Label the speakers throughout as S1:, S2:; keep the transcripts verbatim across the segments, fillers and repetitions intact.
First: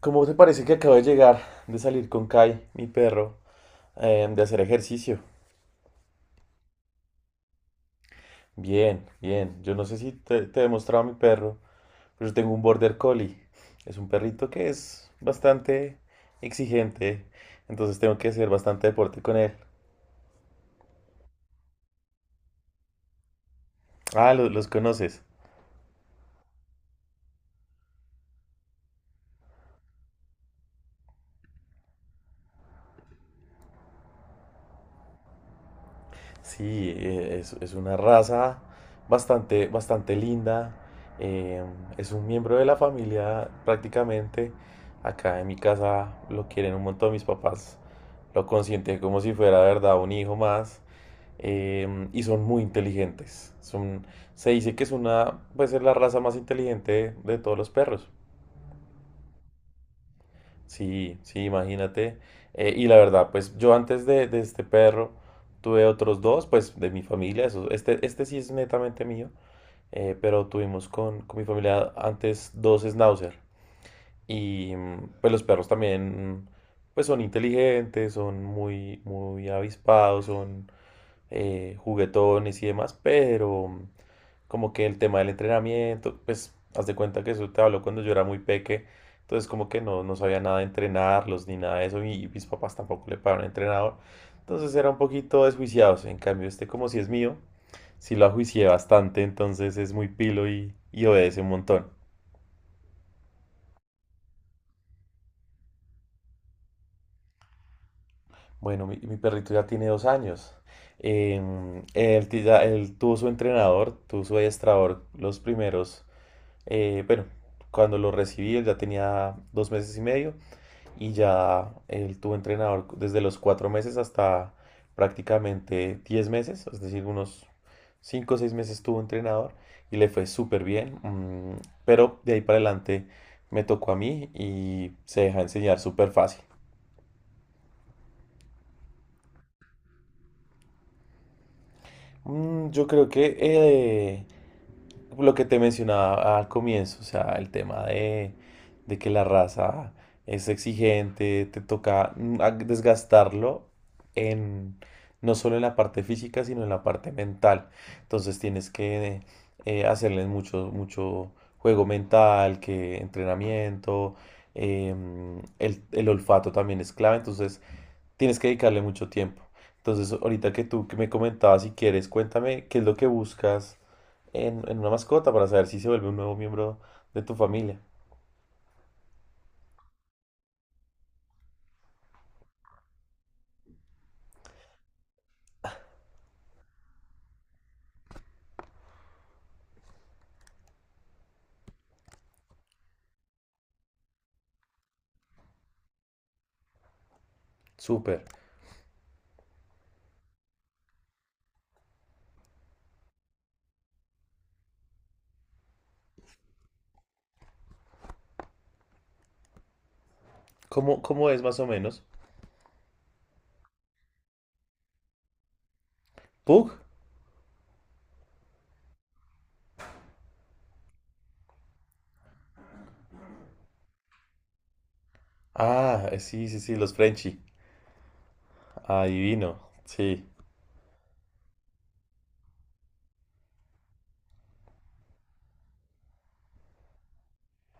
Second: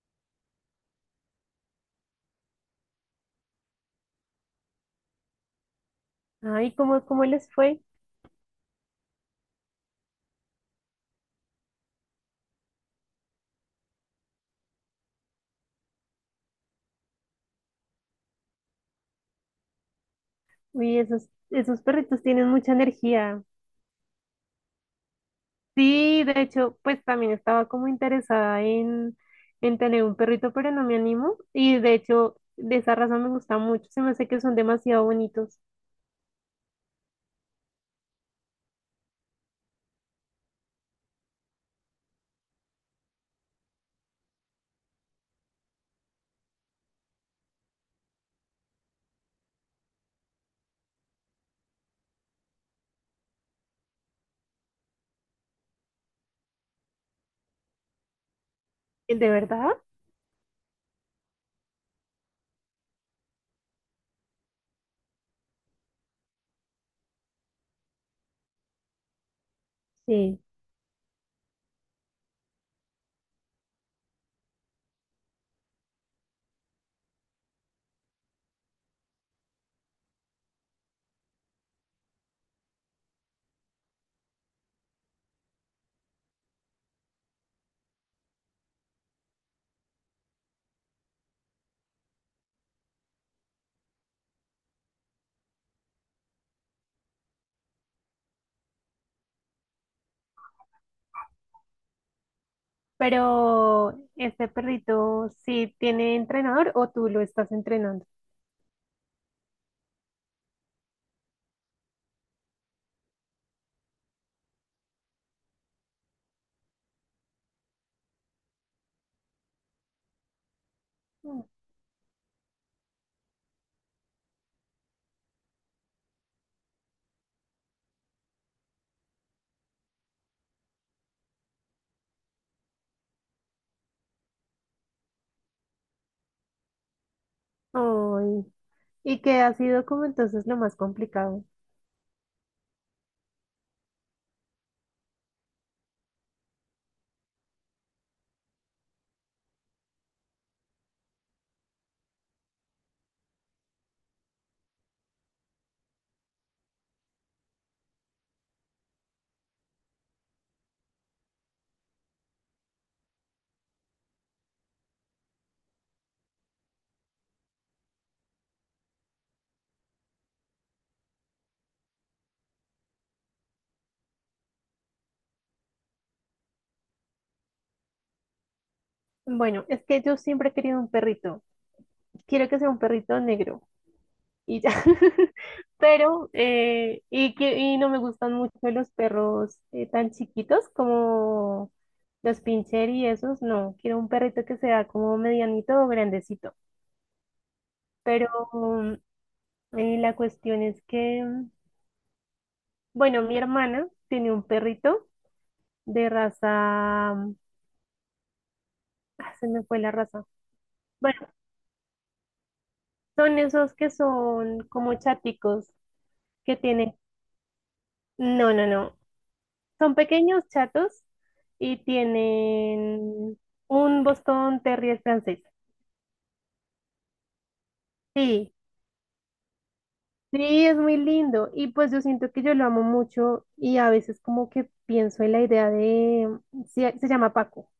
S1: ¿Cómo te parece que acabo de llegar de salir con Kai, mi perro, eh, de hacer ejercicio?
S2: Ay, ¿cómo, cómo les fue?
S1: Bien, bien. Yo no sé si te, te he mostrado a mi perro, pero yo tengo un Border Collie. Es un perrito que es bastante exigente, entonces tengo que hacer bastante deporte con él.
S2: Uy, esos, esos perritos tienen mucha energía.
S1: Ah, lo- los conoces.
S2: Sí, de hecho, pues también estaba como interesada en, en tener un perrito, pero no me animo. Y de hecho, de esa razón me gusta mucho. Se me hace que son demasiado bonitos.
S1: Sí, eh, es, es una raza bastante, bastante linda. eh, es un miembro de la familia prácticamente. Acá en mi casa lo quieren un montón. Mis papás lo consienten como si fuera, de verdad, un hijo más. Eh, y son muy inteligentes. Son, se dice que es una, pues es la raza más inteligente de, de todos los perros.
S2: ¿De verdad?
S1: Sí, sí, imagínate. Eh, y la verdad, pues yo antes de, de este perro tuve otros dos, pues de mi familia, eso, este, este sí es netamente mío, eh,
S2: Sí.
S1: pero tuvimos con, con mi familia antes dos schnauzer. Y mm, pues los perros también, pues son inteligentes, son muy, muy avispados, son eh, juguetones y demás, pero... mm, como que el tema del entrenamiento, pues haz de cuenta que eso te habló cuando yo era muy peque, entonces como que no, no sabía nada de entrenarlos ni nada de eso y mis papás tampoco le pagaron entrenador, entonces era un poquito desjuiciados, en cambio este como si es mío, sí lo ajuicié bastante, entonces es muy pilo y, y obedece un montón.
S2: Pero, ¿este perrito sí tiene entrenador o tú lo estás entrenando?
S1: Bueno, mi, mi perrito ya tiene dos años. Em, él, ti- ya- él tuvo su entrenador, tuvo su adiestrador los primeros, eh, bueno, cuando lo recibí él ya tenía dos meses y medio y
S2: Mm.
S1: ya él tuvo entrenador desde los cuatro meses hasta prácticamente diez meses, es decir, unos cinco o seis meses tuvo entrenador y le fue súper bien, mm, pero de ahí para adelante me tocó a mí y se deja enseñar súper fácil.
S2: Ay, ¿y qué ha sido como entonces lo más complicado?
S1: Mm, Yo creo que eh, lo que te mencionaba al comienzo, o sea, el tema de, de que la raza es exigente, te toca mm, a- desgastarlo en, no solo en la parte física, sino en la parte mental. Entonces tienes que eh, hacerles mucho, mucho juego mental, que entrenamiento, em, el, el olfato también es clave. Entonces, tienes que dedicarle mucho tiempo. Entonces, ahorita que tú que me comentabas, si quieres, cuéntame qué es lo que buscas en, en una mascota para saber si se vuelve un nuevo miembro de tu familia.
S2: Bueno, es que yo siempre he querido un perrito. Quiero que sea un perrito negro y ya. Pero, eh, y que y no me gustan mucho los perros eh, tan chiquitos como los pincher y esos, no. Quiero un perrito que sea como medianito o grandecito.
S1: Súper.
S2: Pero mm, eh, la cuestión es que, mm, bueno, mi hermana tiene un perrito de raza, mm, ah, se me fue la raza.
S1: ¿Cómo,
S2: Bueno,
S1: cómo es más o menos?
S2: son esos que son como chaticos que
S1: ¿Pug?
S2: tienen, no, no, no. Son pequeños, chatos y tienen un Boston Terrier francés.
S1: Ah, eh, sí, sí, sí, los Frenchie.
S2: Sí,
S1: Adivino, sí.
S2: sí, es muy lindo y pues yo siento que yo lo amo mucho y a veces como que pienso en la idea de, se, se llama Paco,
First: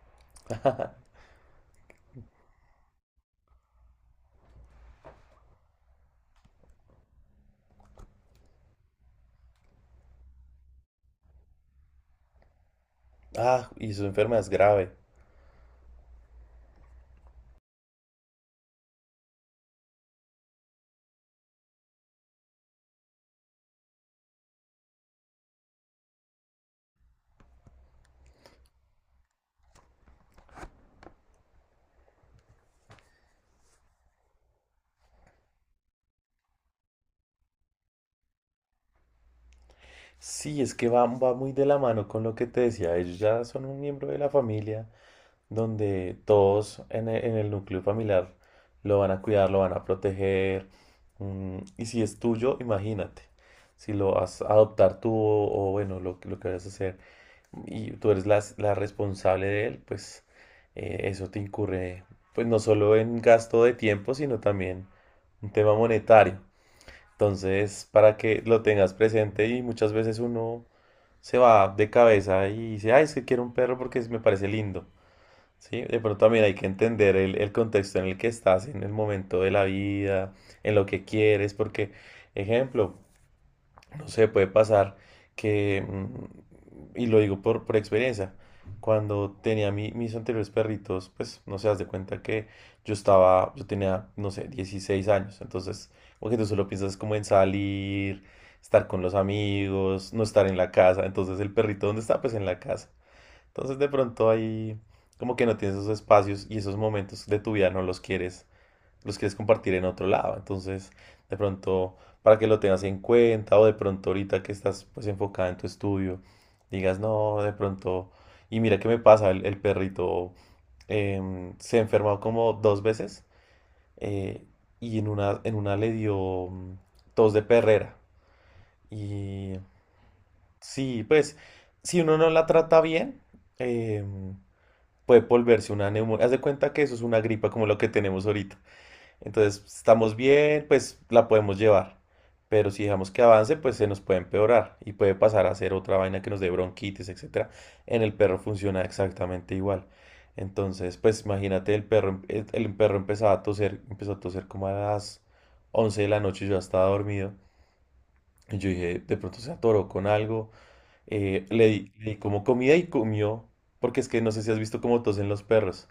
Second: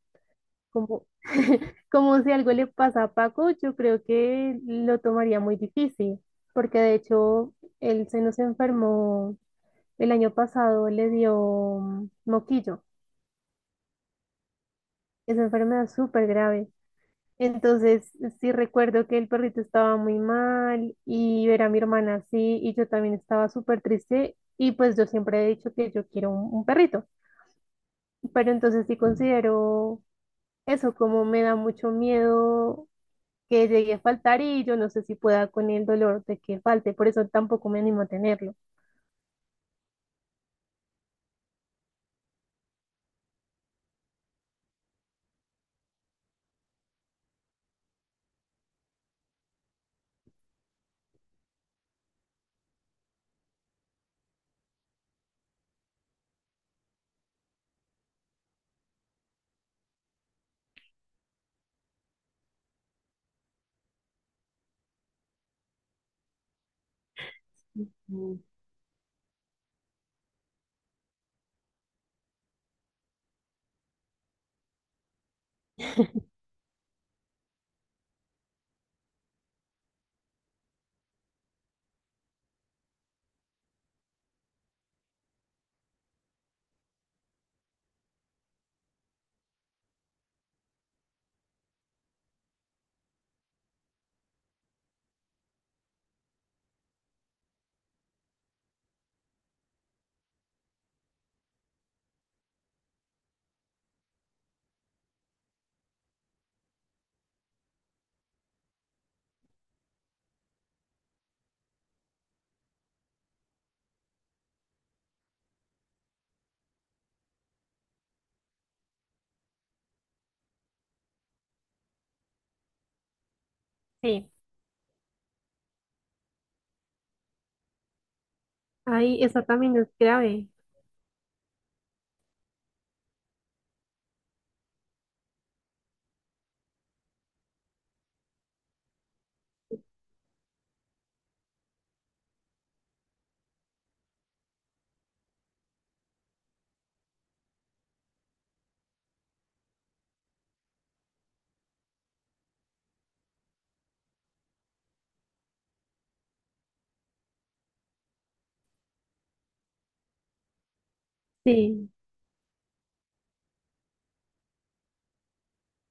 S2: como, como si algo le pasa a Paco, yo creo que lo tomaría muy difícil, porque de hecho él se nos enfermó el año pasado, le dio mm, moquillo,
S1: Ah, y su enfermedad es grave.
S2: esa enfermedad súper grave. Entonces, sí recuerdo que el perrito estaba muy mal y ver a mi hermana así y yo también estaba súper triste y pues yo siempre he dicho que yo quiero un, un perrito, pero entonces sí considero eso, como me da mucho miedo que llegue a faltar y yo no sé si pueda con el dolor de que falte, por eso tampoco me animo a tenerlo.
S1: Sí, es que va, va muy de la mano con lo que te decía. Ellos ya son un miembro de la familia, donde todos en e- en el núcleo familiar lo van a cuidar, lo van a proteger. mm, y si es tuyo, imagínate, si lo vas a adoptar tú o, o bueno, lo, que- lo que vayas a hacer y tú eres la, la responsable de él, pues eh, eso te incurre, pues no solo en gasto de tiempo, sino también un tema monetario. Entonces, para
S2: Mm.
S1: que lo tengas presente y muchas veces uno se va de cabeza y dice, ay, es que quiero un perro porque me parece lindo. Sí, de pronto también hay que entender el, el contexto en el que estás, en el momento de la vida, en lo que quieres, porque, ejemplo, no sé, puede pasar que, mm, y lo digo por, por experiencia, cuando tenía mi- mis anteriores perritos, pues, no sé, haz de cuenta que yo estaba, yo tenía, no sé, dieciséis años, entonces, porque tú solo piensas como en salir, estar con los amigos, no estar en la casa, entonces el perrito, ¿dónde está? Pues en la casa. Entonces de pronto ahí como que no tienes esos espacios y esos momentos de tu vida no los quieres, los quieres compartir en otro lado. Entonces de pronto para que lo tengas en cuenta o de pronto ahorita que estás pues enfocada en tu estudio, digas no, de pronto... Y mira qué me pasa, el, el perrito em, se enfermó como dos veces
S2: Sí,
S1: eh, y en una, en una le dio mm, tos de perrera.
S2: ahí eso
S1: Y
S2: también es grave.
S1: sí, pues si uno no la trata bien, em, puede volverse una neumonía. Haz de cuenta que eso es una gripa como lo que tenemos ahorita. Entonces, estamos bien, pues la podemos llevar. Pero si dejamos que avance, pues se nos puede empeorar y puede pasar a ser otra vaina que nos dé bronquitis, etcétera. En el perro funciona exactamente igual. Entonces, pues imagínate, el perro, em- el, el perro empezaba a toser, empezó a toser como a las once de la noche, yo ya estaba dormido. Y yo dije, de pronto se atoró con algo. Eh, le
S2: Sí,
S1: di, le di como comida y comió, porque es que no sé si has visto cómo tosen los perros.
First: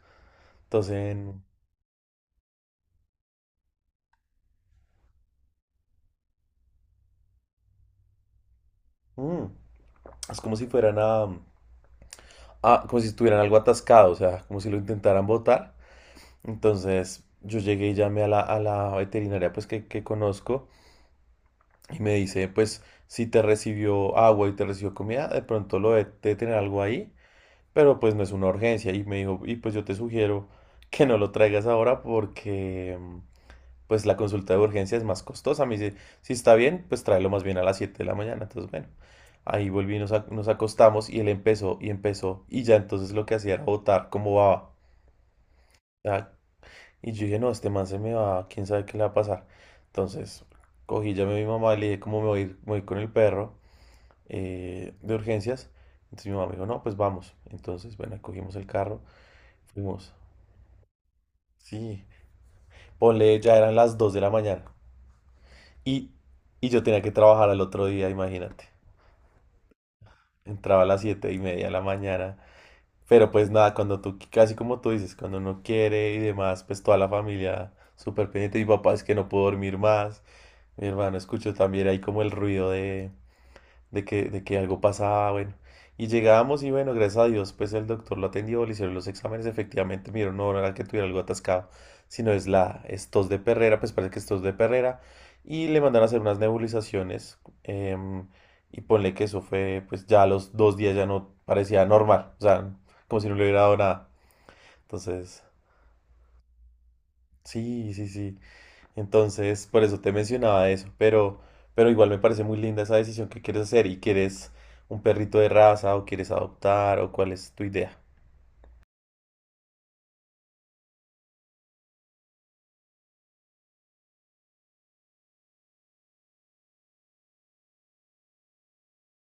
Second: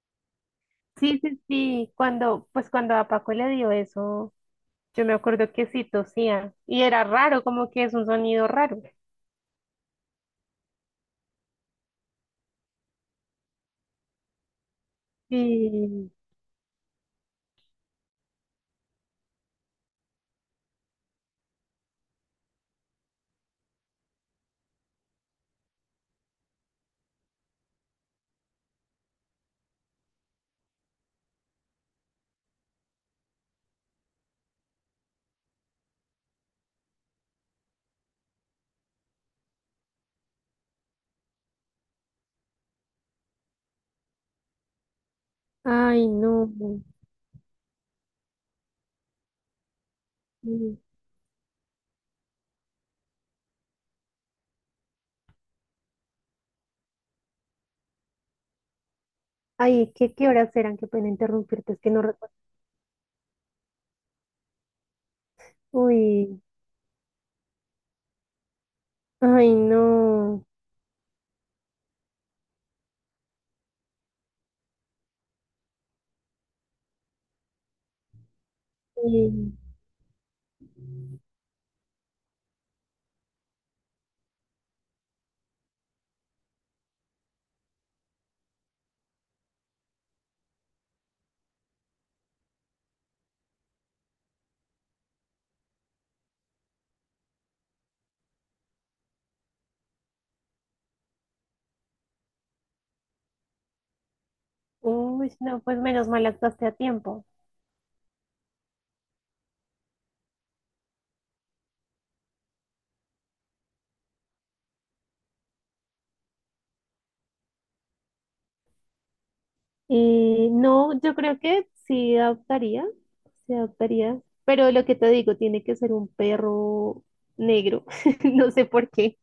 S1: Entonces,
S2: sí, sí, sí, cuando pues cuando a Paco le dio eso. Yo me acuerdo que sí tosía y era raro, como que es un sonido raro.
S1: mm, es como si fueran a, a- como si estuvieran algo atascado, o sea, como si lo intentaran botar.
S2: Sí.
S1: Entonces, yo llegué y llamé a la, a la veterinaria pues que, que conozco y me dice, pues, si te recibió agua y te recibió comida, de pronto lo de, de tener algo ahí, pero pues no es una urgencia. Y me dijo, y pues yo te sugiero que no lo traigas ahora porque... mm, pues la consulta de urgencia es más costosa. Me dice, si si está bien, pues tráelo más bien a las siete de la mañana. Entonces, bueno, ahí volví, nos, ac- nos acostamos y él empezó y empezó. Y ya entonces lo que hacía era botar como baba.
S2: Ay,
S1: Ya,
S2: no.
S1: y yo dije, no, este man se me va, quién sabe qué le va a pasar. Entonces,
S2: Sí.
S1: cogí, llamé a mi mamá y le dije, ¿cómo me voy, a ir- me voy con el perro eh, de urgencias? Entonces mi mamá me dijo, no, pues vamos. Entonces, bueno, cogimos el carro,
S2: Ay,
S1: fuimos.
S2: ¿qué, qué horas eran? Qué pena interrumpirte, es que no
S1: Sí,
S2: recuerdo.
S1: ponle, ya eran las dos de la mañana. Y,
S2: Uy,
S1: y yo tenía que trabajar al otro día, imagínate.
S2: ay, no.
S1: Entraba a las siete y media de la mañana. Pero pues nada, cuando tú, casi como tú dices, cuando uno quiere y demás, pues toda la familia súper pendiente. Mi papá es que no puedo
S2: Sí.
S1: dormir más. Mi hermano escuchó también ahí como el ruido de, de que, de que algo pasaba, bueno. Y llegábamos y bueno, gracias a Dios, pues el doctor lo atendió, le hicieron los exámenes, efectivamente, me no, no era que tuviera algo atascado, sino es la, es tos de perrera, pues parece que es tos de perrera, y le mandaron a hacer unas nebulizaciones, em, y ponle que eso fue, pues ya a los dos días ya no parecía normal, o sea, como si no le hubiera dado nada.
S2: Uy,
S1: Entonces,
S2: no, pues menos mal actuaste a tiempo.
S1: sí, sí, sí. Entonces, por eso te mencionaba eso, pero, pero igual me parece muy linda esa decisión que quieres hacer y quieres un perrito de raza o quieres adoptar o cuál es tu idea.
S2: Eh, no, yo creo que sí adoptaría, sí adoptaría, pero lo que te digo, tiene que ser un perro negro, no sé por qué.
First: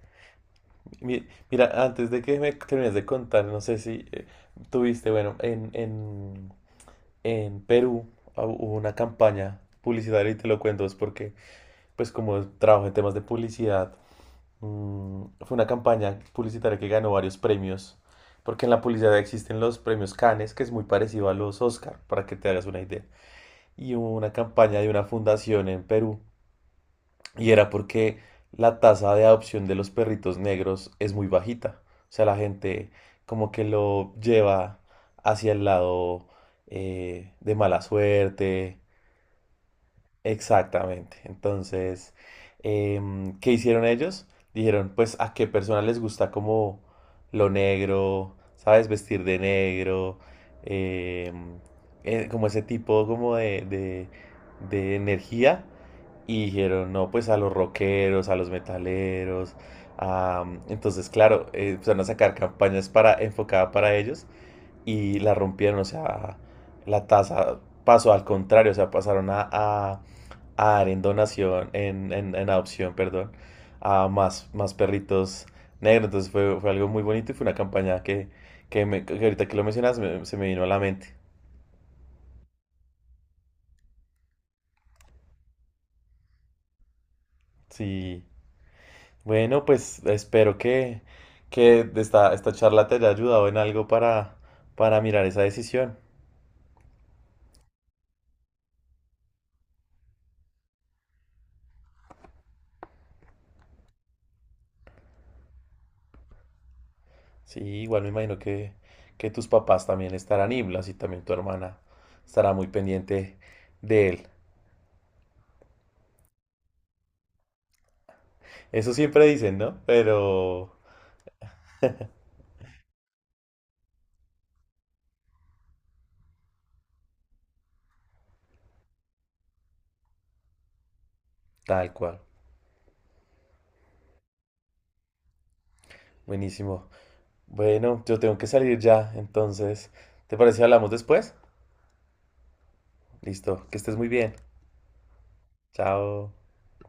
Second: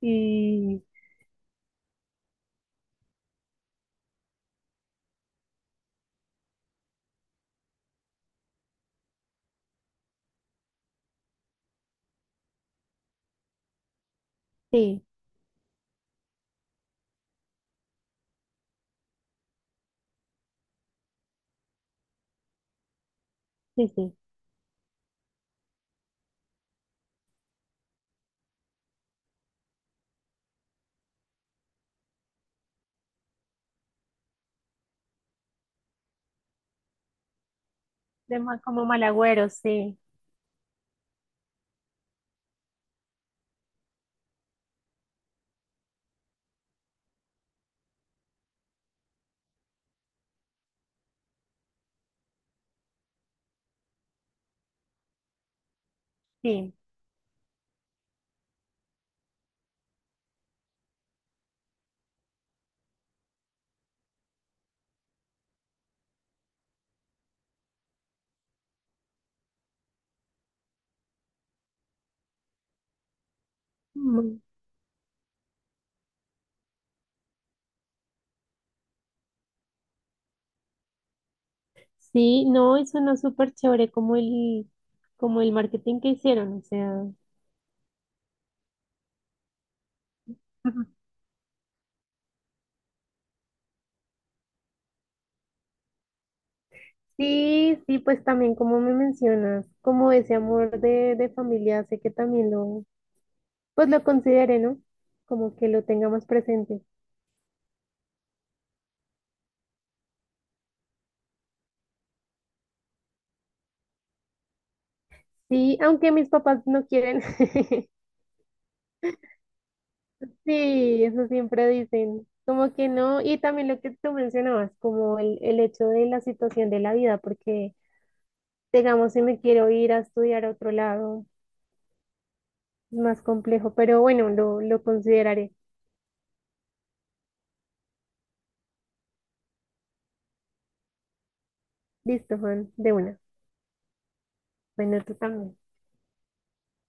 S2: Y
S1: Mi- Mira, antes de que me termines de contar, no sé si eh, tuviste, bueno, en, en, en Perú ah, hubo una campaña publicitaria y te lo cuento, es porque pues como trabajo en temas de publicidad,
S2: sí,
S1: Mm, fue una campaña publicitaria que ganó varios premios, porque en la publicidad existen los premios Cannes, que es muy parecido a los Oscar, para que te hagas una idea.
S2: sí,
S1: Y
S2: sí.
S1: hubo una campaña de una fundación en Perú, y era porque la tasa de adopción de los perritos negros es muy bajita. O sea, la gente como que lo lleva hacia el lado eh, de mala
S2: De ma-
S1: suerte.
S2: como mal agüero, sí.
S1: Exactamente. Entonces, em, ¿qué hicieron ellos? Dijeron, pues, ¿a qué persona les gusta como lo negro? ¿Sabes? Vestir de negro. em, eh, Como ese tipo como de, de, de energía. Y
S2: Sí.
S1: dijeron, no, pues a los rockeros, a los metaleros. a- entonces, claro, eh, empezaron a sacar campañas para, enfocadas para ellos y la rompieron, o sea, la tasa pasó al contrario, o sea, pasaron a, a a dar en donación, en, en, en adopción, perdón, a
S2: Mm.
S1: más, más perritos negros. Entonces fue, fue algo muy bonito y fue una campaña que, que, me- que ahorita que lo mencionas me- se me vino a la mente.
S2: Sí, no, y suena súper chévere como el, como el marketing que hicieron, o sea,
S1: Sí. Bueno, pues espero
S2: ujú.
S1: que, que esta, esta charla te haya ayudado en algo para, para mirar esa decisión.
S2: Sí, sí, pues también como me mencionas, como ese amor de, de familia, sé que también lo, pues lo considere, ¿no? Como que lo tenga más presente.
S1: Sí, igual me imagino que, que tus papás también estarán iblas y también tu hermana estará muy pendiente de él.
S2: Sí, aunque mis papás no quieren.
S1: Eso siempre dicen, ¿no? Pero
S2: Sí, eso siempre dicen, como que no, y también lo que tú mencionabas, como el, el hecho de la situación de la vida, porque digamos, si me quiero ir a estudiar a otro lado,
S1: tal cual.
S2: es más complejo, pero bueno, lo, lo consideraré.
S1: Buenísimo. Bueno, yo tengo que salir ya, entonces, ¿te parece si hablamos después?
S2: Listo, Juan, de una.
S1: Listo, que estés muy bien.
S2: Bueno, tú también.
S1: Chao.